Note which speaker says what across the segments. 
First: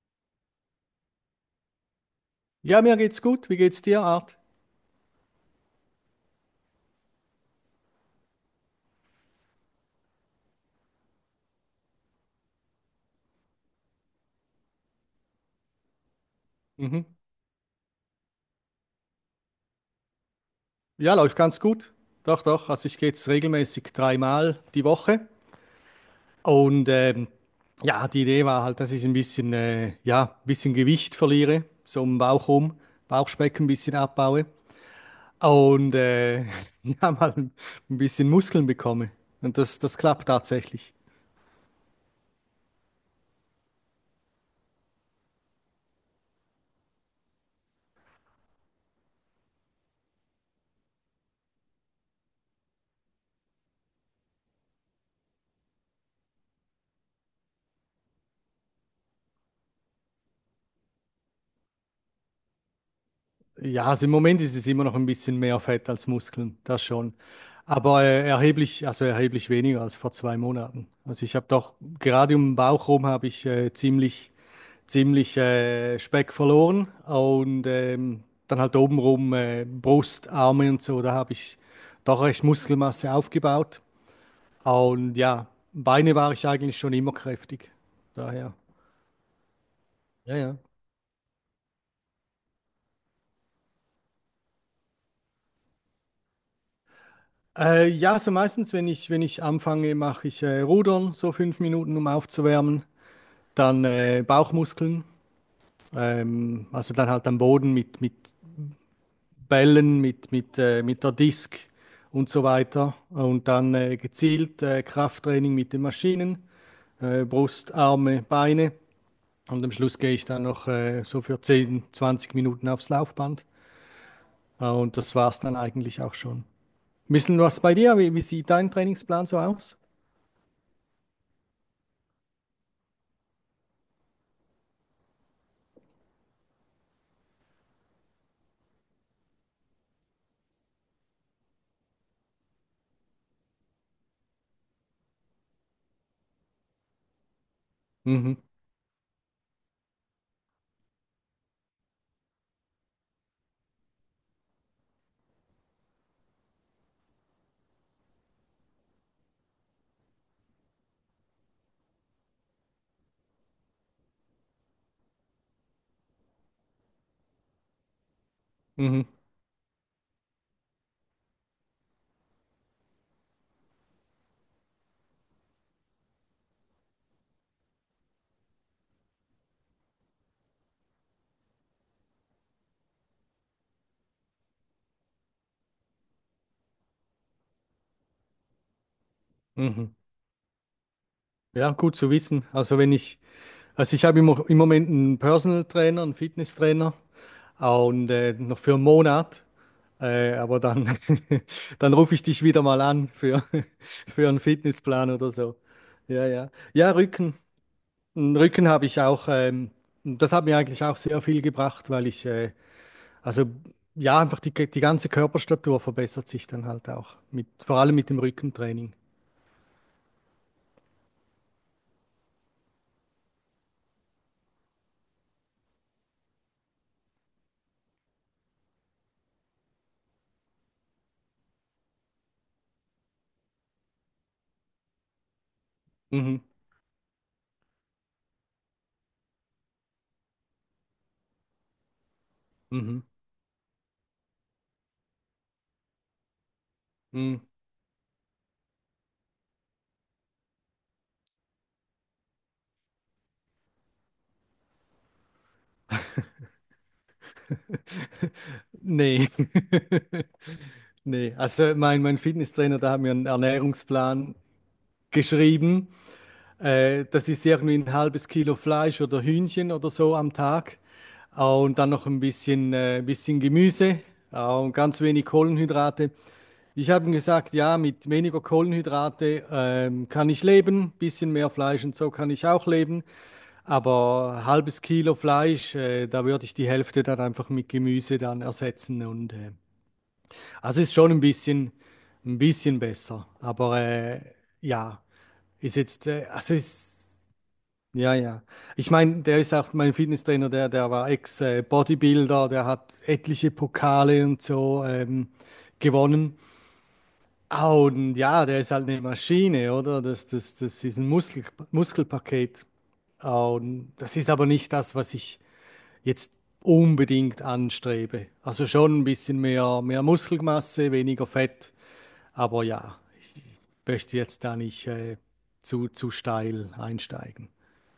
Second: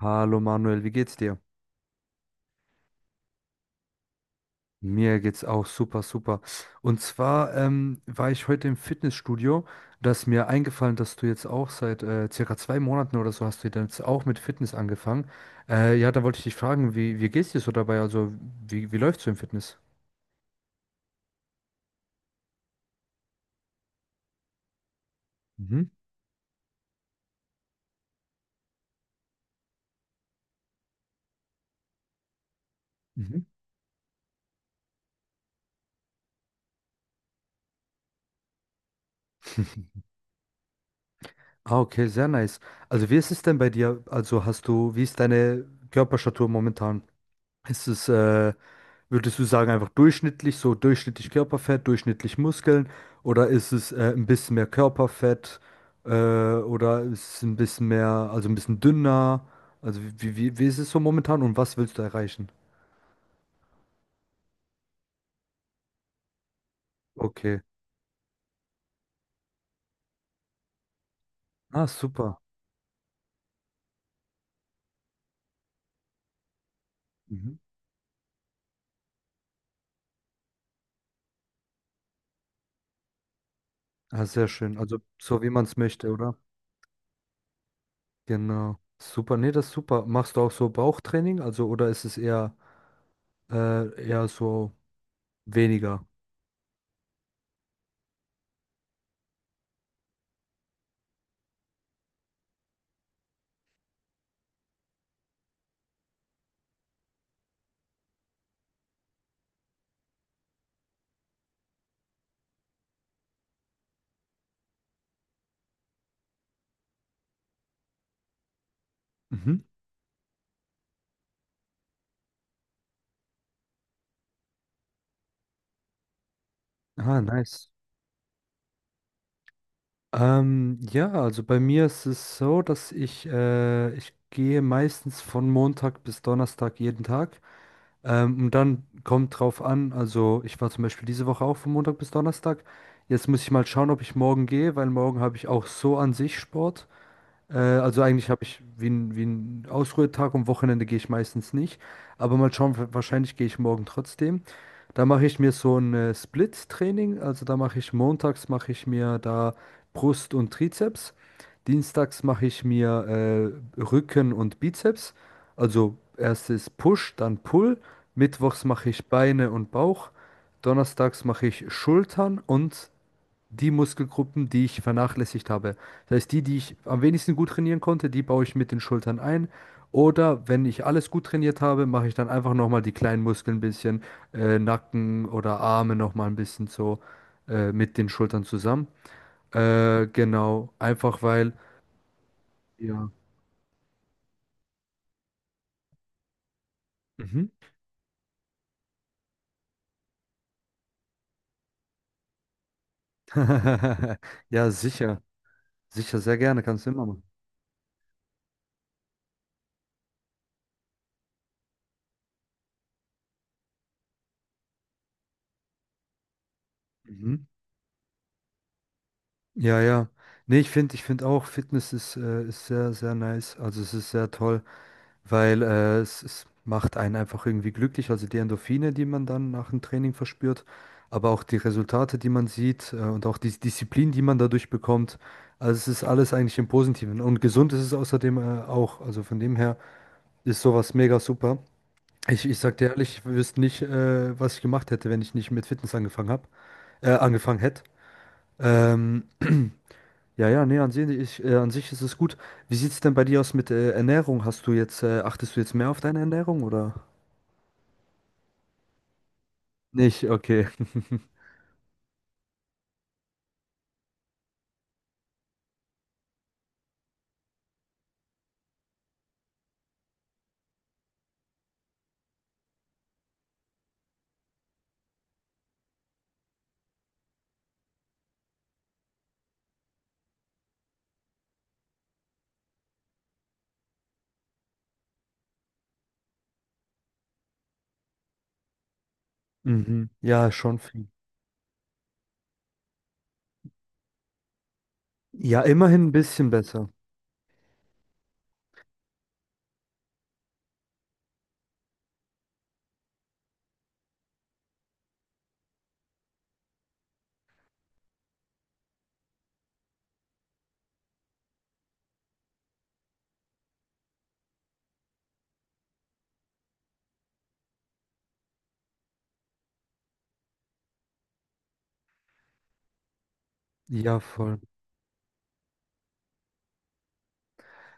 Speaker 1: Hallo Manuel, wie geht's dir?
Speaker 2: Ja, mir geht's gut. Wie geht's dir, Art?
Speaker 1: Mir geht's auch super, super. Und zwar war ich heute im Fitnessstudio. Da ist mir eingefallen, dass du jetzt auch seit circa 2 Monaten oder so hast du jetzt auch mit Fitness angefangen. Ja, da wollte ich dich fragen,
Speaker 2: Mhm.
Speaker 1: wie geht's dir so dabei? Also, wie läuft's so im Fitness?
Speaker 2: Ja, läuft ganz gut. Doch, doch. Also ich gehe jetzt regelmäßig dreimal die Woche.
Speaker 1: Mhm.
Speaker 2: Und ja, die Idee war halt, dass ich ein bisschen, ja, ein bisschen Gewicht verliere, so um den Bauch rum,
Speaker 1: Mhm.
Speaker 2: Bauchspeck ein bisschen abbaue und ja, mal ein bisschen Muskeln bekomme. Und das klappt tatsächlich.
Speaker 1: Ah, okay, sehr nice. Also, wie ist es denn bei dir? Also, hast du, wie ist deine Körperstatur momentan? Ist es, äh, Würdest du sagen, einfach durchschnittlich, so durchschnittlich Körperfett, durchschnittlich Muskeln? Oder ist es ein bisschen mehr Körperfett? Äh, oder ist es ein bisschen mehr, also ein bisschen dünner? Also wie ist es so momentan und was willst du erreichen?
Speaker 2: Ja, also im Moment ist es immer noch ein bisschen mehr Fett als Muskeln, das schon.
Speaker 1: Okay.
Speaker 2: Aber erheblich, also erheblich weniger als vor 2 Monaten. Also ich habe doch
Speaker 1: Ah,
Speaker 2: gerade
Speaker 1: super.
Speaker 2: um den Bauch rum habe ich ziemlich, ziemlich Speck verloren
Speaker 1: Mhm.
Speaker 2: und dann halt obenrum Brust, Arme und so, da habe ich doch recht Muskelmasse aufgebaut.
Speaker 1: Ah, sehr schön. Also
Speaker 2: Und
Speaker 1: so
Speaker 2: ja,
Speaker 1: wie man es möchte,
Speaker 2: Beine war
Speaker 1: oder?
Speaker 2: ich eigentlich schon immer kräftig. Daher,
Speaker 1: Genau. Super. Nee, das ist super. Machst
Speaker 2: ja,
Speaker 1: du auch
Speaker 2: ja.
Speaker 1: so Bauchtraining? Also, oder ist es eher, eher so weniger?
Speaker 2: Ja, so meistens, wenn ich, wenn ich anfange, mache ich Rudern, so 5 Minuten, um aufzuwärmen. Dann Bauchmuskeln, also dann halt am Boden mit Bällen, mit der Disk und so weiter. Und dann gezielt Krafttraining mit den Maschinen, Brust, Arme, Beine.
Speaker 1: Mhm.
Speaker 2: Und am Schluss gehe ich dann noch so für 10, 20 Minuten aufs Laufband. Und das war's dann eigentlich auch schon. Ein
Speaker 1: Ah,
Speaker 2: bisschen was
Speaker 1: nice.
Speaker 2: bei dir? Wie sieht dein Trainingsplan so aus?
Speaker 1: Ja, also bei mir ist es so, dass ich gehe meistens von Montag bis Donnerstag jeden Tag. Und dann kommt drauf an, also ich war zum Beispiel diese Woche auch von Montag bis Donnerstag. Jetzt muss ich mal schauen, ob ich morgen gehe, weil morgen habe ich auch so an sich Sport. Also eigentlich
Speaker 2: Mhm.
Speaker 1: habe ich wie wie ein Ausruhetag und Wochenende gehe ich meistens nicht. Aber mal schauen, wahrscheinlich gehe ich morgen trotzdem. Da mache ich mir so ein Split-Training. Also da mache ich montags, mache ich mir da Brust und Trizeps. Dienstags mache ich mir Rücken und Bizeps. Also erstes Push, dann Pull. Mittwochs mache ich
Speaker 2: Mhm.
Speaker 1: Beine und Bauch. Donnerstags mache ich Schultern und die Muskelgruppen, die ich vernachlässigt habe. Das heißt, die ich am wenigsten gut trainieren konnte, die baue ich mit den Schultern ein. Oder wenn ich alles gut trainiert habe, mache ich dann einfach nochmal die kleinen Muskeln ein bisschen, Nacken oder Arme nochmal ein bisschen so mit den Schultern zusammen.
Speaker 2: Mhm.
Speaker 1: Genau, einfach weil,
Speaker 2: Ja, gut zu wissen. Also wenn
Speaker 1: ja.
Speaker 2: ich, also ich habe im Moment einen Personal Trainer, einen Fitnesstrainer
Speaker 1: Mhm.
Speaker 2: und noch für einen Monat. Aber dann, dann rufe ich dich wieder mal an für, für einen
Speaker 1: Ja,
Speaker 2: Fitnessplan
Speaker 1: sicher.
Speaker 2: oder so.
Speaker 1: Sicher,
Speaker 2: Ja,
Speaker 1: sehr
Speaker 2: ja.
Speaker 1: gerne, kannst du
Speaker 2: Ja,
Speaker 1: immer machen.
Speaker 2: Rücken. Einen Rücken habe ich auch, das hat mir eigentlich auch sehr viel gebracht, weil ich also ja, einfach die ganze Körperstatur verbessert sich dann halt auch,
Speaker 1: Mhm.
Speaker 2: mit, vor allem mit dem Rückentraining.
Speaker 1: Ja, ja. Nee, ich finde auch, Fitness ist sehr, sehr nice. Also es ist sehr toll. Weil es macht einen einfach irgendwie glücklich, also die Endorphine, die man dann nach dem Training verspürt, aber auch die Resultate, die man sieht und auch die Disziplin, die man dadurch bekommt. Also es ist alles
Speaker 2: Mhm.
Speaker 1: eigentlich im Positiven und gesund ist es außerdem auch. Also von dem her ist sowas mega super. Ich sag dir
Speaker 2: Mhm.
Speaker 1: ehrlich, ich wüsste nicht, was ich gemacht hätte, wenn ich nicht mit Fitness angefangen hab,
Speaker 2: Mhm.
Speaker 1: angefangen hätte. Ähm, ja, ja, nee, an sich ist es gut. Wie sieht's denn bei dir aus mit Ernährung? Achtest du jetzt mehr auf deine Ernährung oder?
Speaker 2: Nee.
Speaker 1: Nicht, okay.
Speaker 2: Nee. Also mein Fitnesstrainer, der hat mir einen Ernährungsplan geschrieben. Das ist irgendwie ein halbes Kilo Fleisch oder Hühnchen oder so am Tag. Und dann noch ein bisschen Gemüse und ganz wenig Kohlenhydrate. Ich habe ihm gesagt, ja, mit weniger Kohlenhydrate kann ich leben, bisschen mehr Fleisch und so kann ich auch leben, aber halbes Kilo Fleisch, da würde ich die Hälfte dann einfach mit Gemüse dann ersetzen und
Speaker 1: Mhm. Ja, schon
Speaker 2: also ist
Speaker 1: viel.
Speaker 2: schon ein bisschen besser. Aber ja,
Speaker 1: Ja,
Speaker 2: ist
Speaker 1: immerhin
Speaker 2: jetzt,
Speaker 1: ein bisschen
Speaker 2: also
Speaker 1: besser.
Speaker 2: ist, ja, ja. Ich meine, der ist auch mein Fitnesstrainer, der war Ex-Bodybuilder, der hat etliche Pokale und so gewonnen. Ah, und ja, der ist halt eine Maschine, oder? Das ist ein Muskel, Muskelpaket. Ah, und das ist aber nicht das, was ich jetzt unbedingt anstrebe. Also schon ein bisschen mehr, mehr Muskelmasse, weniger Fett. Aber ja, ich möchte
Speaker 1: Ja,
Speaker 2: jetzt da
Speaker 1: voll.
Speaker 2: nicht zu steil einsteigen.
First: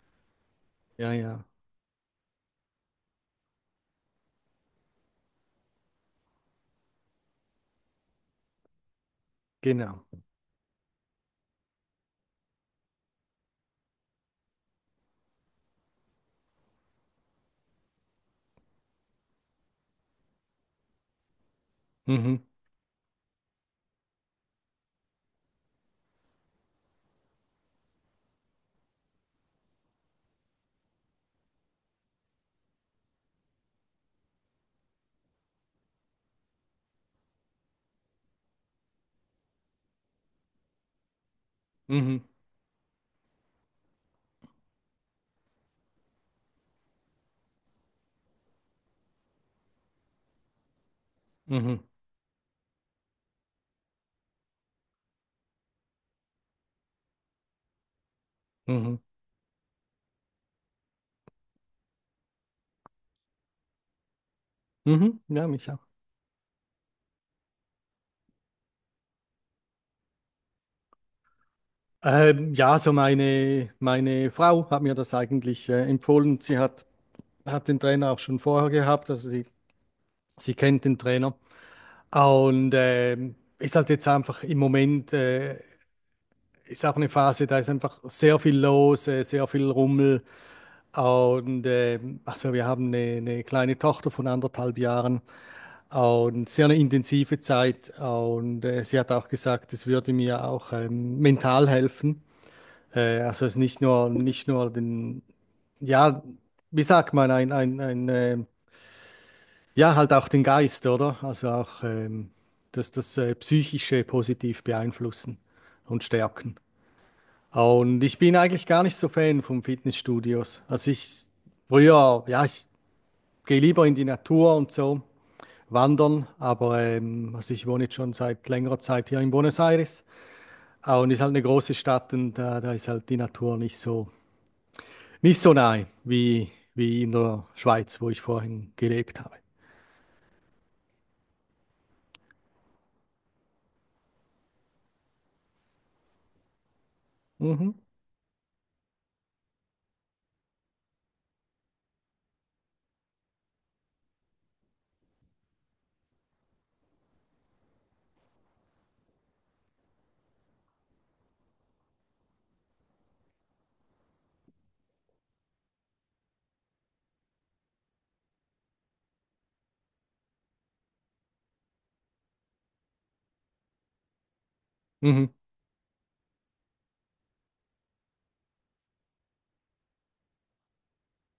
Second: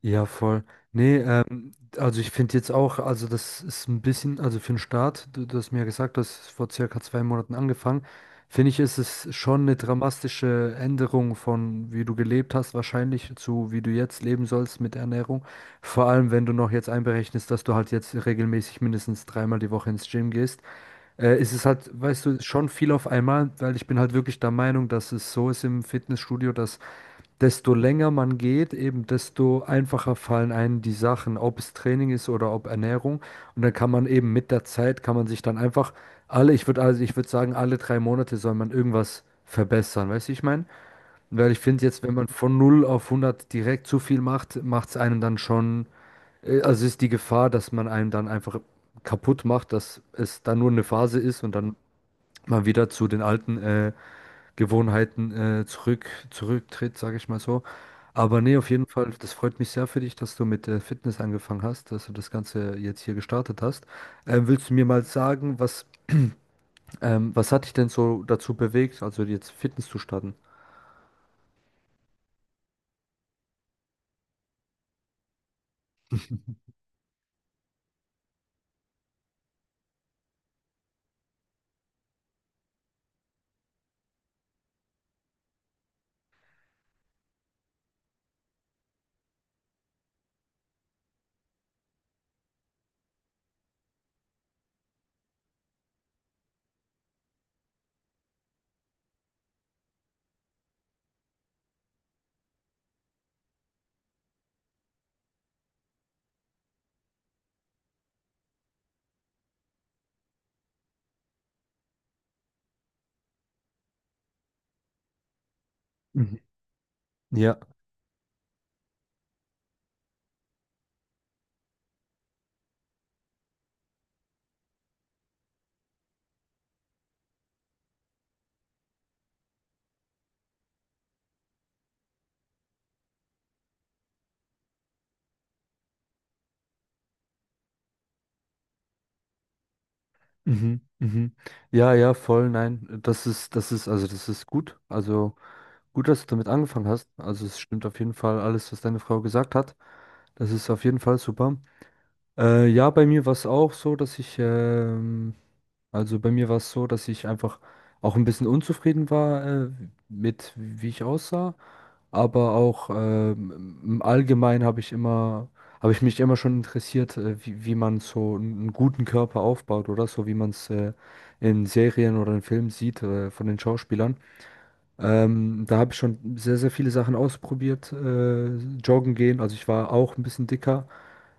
Speaker 1: Ja, voll.
Speaker 2: Ja,
Speaker 1: Nee,
Speaker 2: ja,
Speaker 1: also ich finde jetzt auch, also das ist ein bisschen, also für den Start, du hast mir ja gesagt, du hast vor circa 2 Monaten angefangen, finde ich, ist es schon eine
Speaker 2: genau.
Speaker 1: dramatische Änderung von wie du gelebt hast, wahrscheinlich zu wie du jetzt leben sollst mit Ernährung. Vor allem, wenn du noch jetzt einberechnest, dass du halt jetzt regelmäßig mindestens dreimal die Woche ins Gym gehst. Ist es halt, weißt du,
Speaker 2: Mhm,
Speaker 1: schon viel auf einmal, weil ich bin halt wirklich der Meinung, dass es so ist im Fitnessstudio, dass desto länger man geht, eben desto einfacher fallen einem die Sachen, ob es Training ist oder ob Ernährung. Und dann kann man eben mit der Zeit, kann man sich dann einfach ich würde sagen, alle 3 Monate soll man irgendwas verbessern, weißt du, ich meine? Weil ich finde jetzt, wenn
Speaker 2: mhm,
Speaker 1: man von null auf hundert direkt zu viel macht, macht es einem dann schon, also ist die Gefahr, dass man einem dann einfach kaputt macht, dass es dann nur eine Phase ist und dann
Speaker 2: mhm,
Speaker 1: man wieder zu den alten Gewohnheiten zurück, zurücktritt, sage ich mal so. Aber nee, auf jeden
Speaker 2: mhm,
Speaker 1: Fall, das freut mich sehr für dich, dass du mit Fitness angefangen hast, dass du das Ganze jetzt hier gestartet hast. Willst du mir mal
Speaker 2: mhm, ja,
Speaker 1: sagen,
Speaker 2: mich
Speaker 1: was,
Speaker 2: auch.
Speaker 1: was hat dich denn so dazu bewegt, also jetzt Fitness zu starten?
Speaker 2: Ja, so meine, meine Frau hat mir das eigentlich empfohlen. Sie hat, hat den Trainer auch schon vorher gehabt, also sie kennt den Trainer. Und ist halt jetzt einfach im Moment ist auch eine Phase, da ist einfach sehr viel los, sehr viel Rummel. Und also wir haben eine kleine Tochter von anderthalb Jahren und sehr eine intensive Zeit. Und sie hat auch gesagt, es würde mir auch mental helfen. Also es ist nicht nur, nicht nur den, ja, wie sagt man, ein, ein ja, halt auch den Geist, oder? Also auch das Psychische positiv beeinflussen und
Speaker 1: Mhm.
Speaker 2: stärken.
Speaker 1: Ja.
Speaker 2: Und ich bin eigentlich gar nicht so Fan von Fitnessstudios. Also ich früher, ja, ich gehe lieber in die Natur und so wandern, aber also ich wohne jetzt schon seit längerer Zeit hier in Buenos Aires. Ah, und ist halt eine große Stadt und da, da ist halt die Natur nicht so nicht so nahe wie wie in der Schweiz, wo ich vorhin gelebt habe.
Speaker 1: Mhm, mhm. Ja, Voll, nein, das ist, also das ist gut. Also gut, dass du damit angefangen hast. Also es
Speaker 2: Mhm.
Speaker 1: stimmt auf jeden Fall alles, was deine Frau gesagt hat. Das ist auf jeden Fall super. Ja, bei mir war es auch so, also bei mir war es so, dass ich einfach auch ein bisschen unzufrieden war, mit wie ich aussah, aber auch im Allgemeinen habe ich mich immer schon interessiert, wie man so einen guten Körper aufbaut oder so, wie man es in Serien oder in Filmen sieht von den Schauspielern.
Speaker 2: Mhm.
Speaker 1: Da habe ich schon sehr, sehr viele Sachen ausprobiert. Joggen gehen, also ich war auch ein bisschen dicker.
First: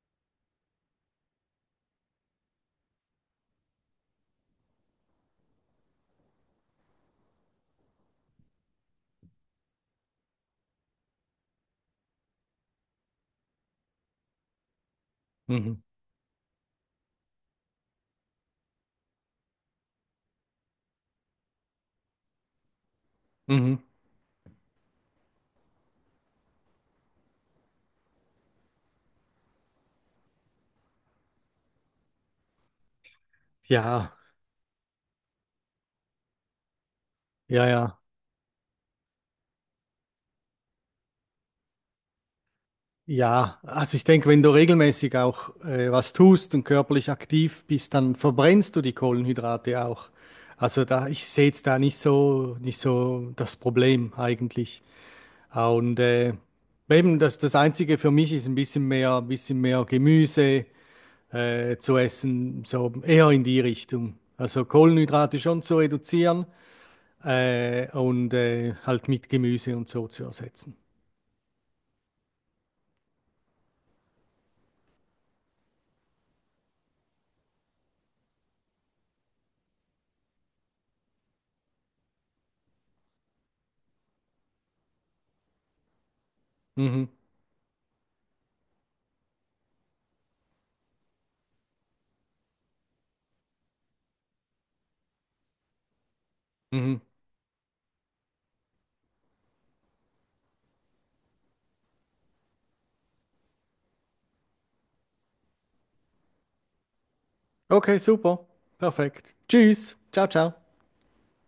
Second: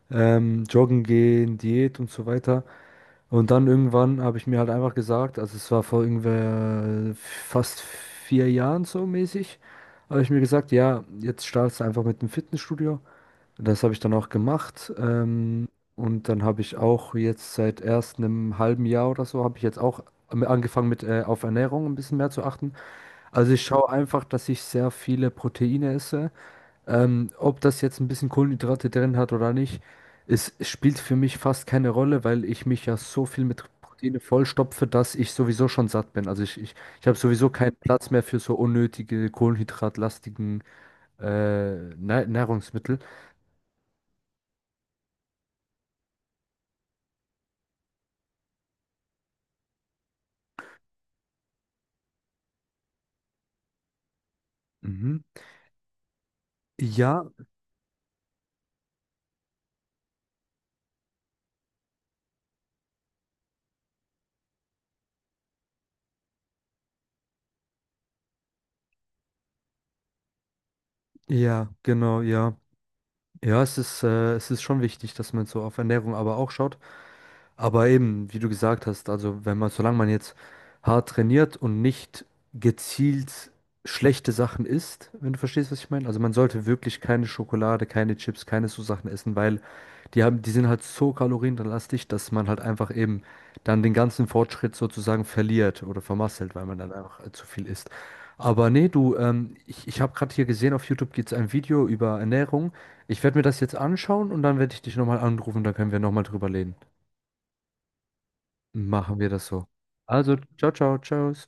Speaker 1: Joggen gehen, Diät und so weiter. Und dann irgendwann habe ich mir halt einfach gesagt, also es war vor irgendwer fast 4 Jahren so mäßig, habe ich mir gesagt, ja, jetzt startest du einfach mit dem Fitnessstudio. Das habe ich dann auch gemacht.
Speaker 2: Mhm.
Speaker 1: Und dann habe ich auch jetzt seit erst einem halben Jahr oder so, habe ich jetzt auch angefangen mit auf Ernährung ein bisschen mehr zu achten. Also ich
Speaker 2: Mhm.
Speaker 1: schaue einfach, dass ich sehr viele Proteine esse, ob das jetzt ein bisschen Kohlenhydrate drin hat oder nicht, es spielt für mich fast keine Rolle, weil ich mich ja so viel mit
Speaker 2: Ja,
Speaker 1: Proteine vollstopfe, dass ich sowieso schon satt bin. Also ich habe sowieso
Speaker 2: ja,
Speaker 1: keinen
Speaker 2: ja.
Speaker 1: Platz mehr für so unnötige kohlenhydratlastigen Nahrungsmittel.
Speaker 2: Ja, also ich denke, wenn du regelmäßig auch was tust und körperlich aktiv bist, dann verbrennst du die Kohlenhydrate auch. Also da, ich sehe jetzt da nicht so, nicht so das Problem eigentlich.
Speaker 1: Mhm.
Speaker 2: Ah, und eben
Speaker 1: Ja,
Speaker 2: das Einzige für mich ist ein bisschen mehr Gemüse zu essen, so eher in die Richtung. Also Kohlenhydrate schon zu reduzieren und halt mit Gemüse und so zu ersetzen.
Speaker 1: ja, genau, ja. Es ist schon wichtig, dass man so auf Ernährung aber auch schaut. Aber eben, wie du gesagt hast, also wenn man, solange man jetzt hart trainiert und nicht gezielt schlechte Sachen isst, wenn du verstehst, was ich meine. Also man sollte wirklich
Speaker 2: Mhm.
Speaker 1: keine Schokolade, keine Chips, keine so Sachen essen, weil die sind halt so kalorienlastig, dass man halt einfach eben dann den ganzen Fortschritt sozusagen verliert oder vermasselt, weil man dann
Speaker 2: Mhm.
Speaker 1: einfach zu viel isst. Aber nee, du, ich habe gerade hier gesehen, auf YouTube gibt es ein Video über Ernährung. Ich werde mir das jetzt anschauen und dann werde ich dich nochmal anrufen, dann können wir nochmal drüber reden.
Speaker 2: Okay, super.
Speaker 1: Machen wir
Speaker 2: Perfekt.
Speaker 1: das so.
Speaker 2: Tschüss. Ciao,
Speaker 1: Also, ciao,
Speaker 2: ciao.
Speaker 1: ciao, ciao.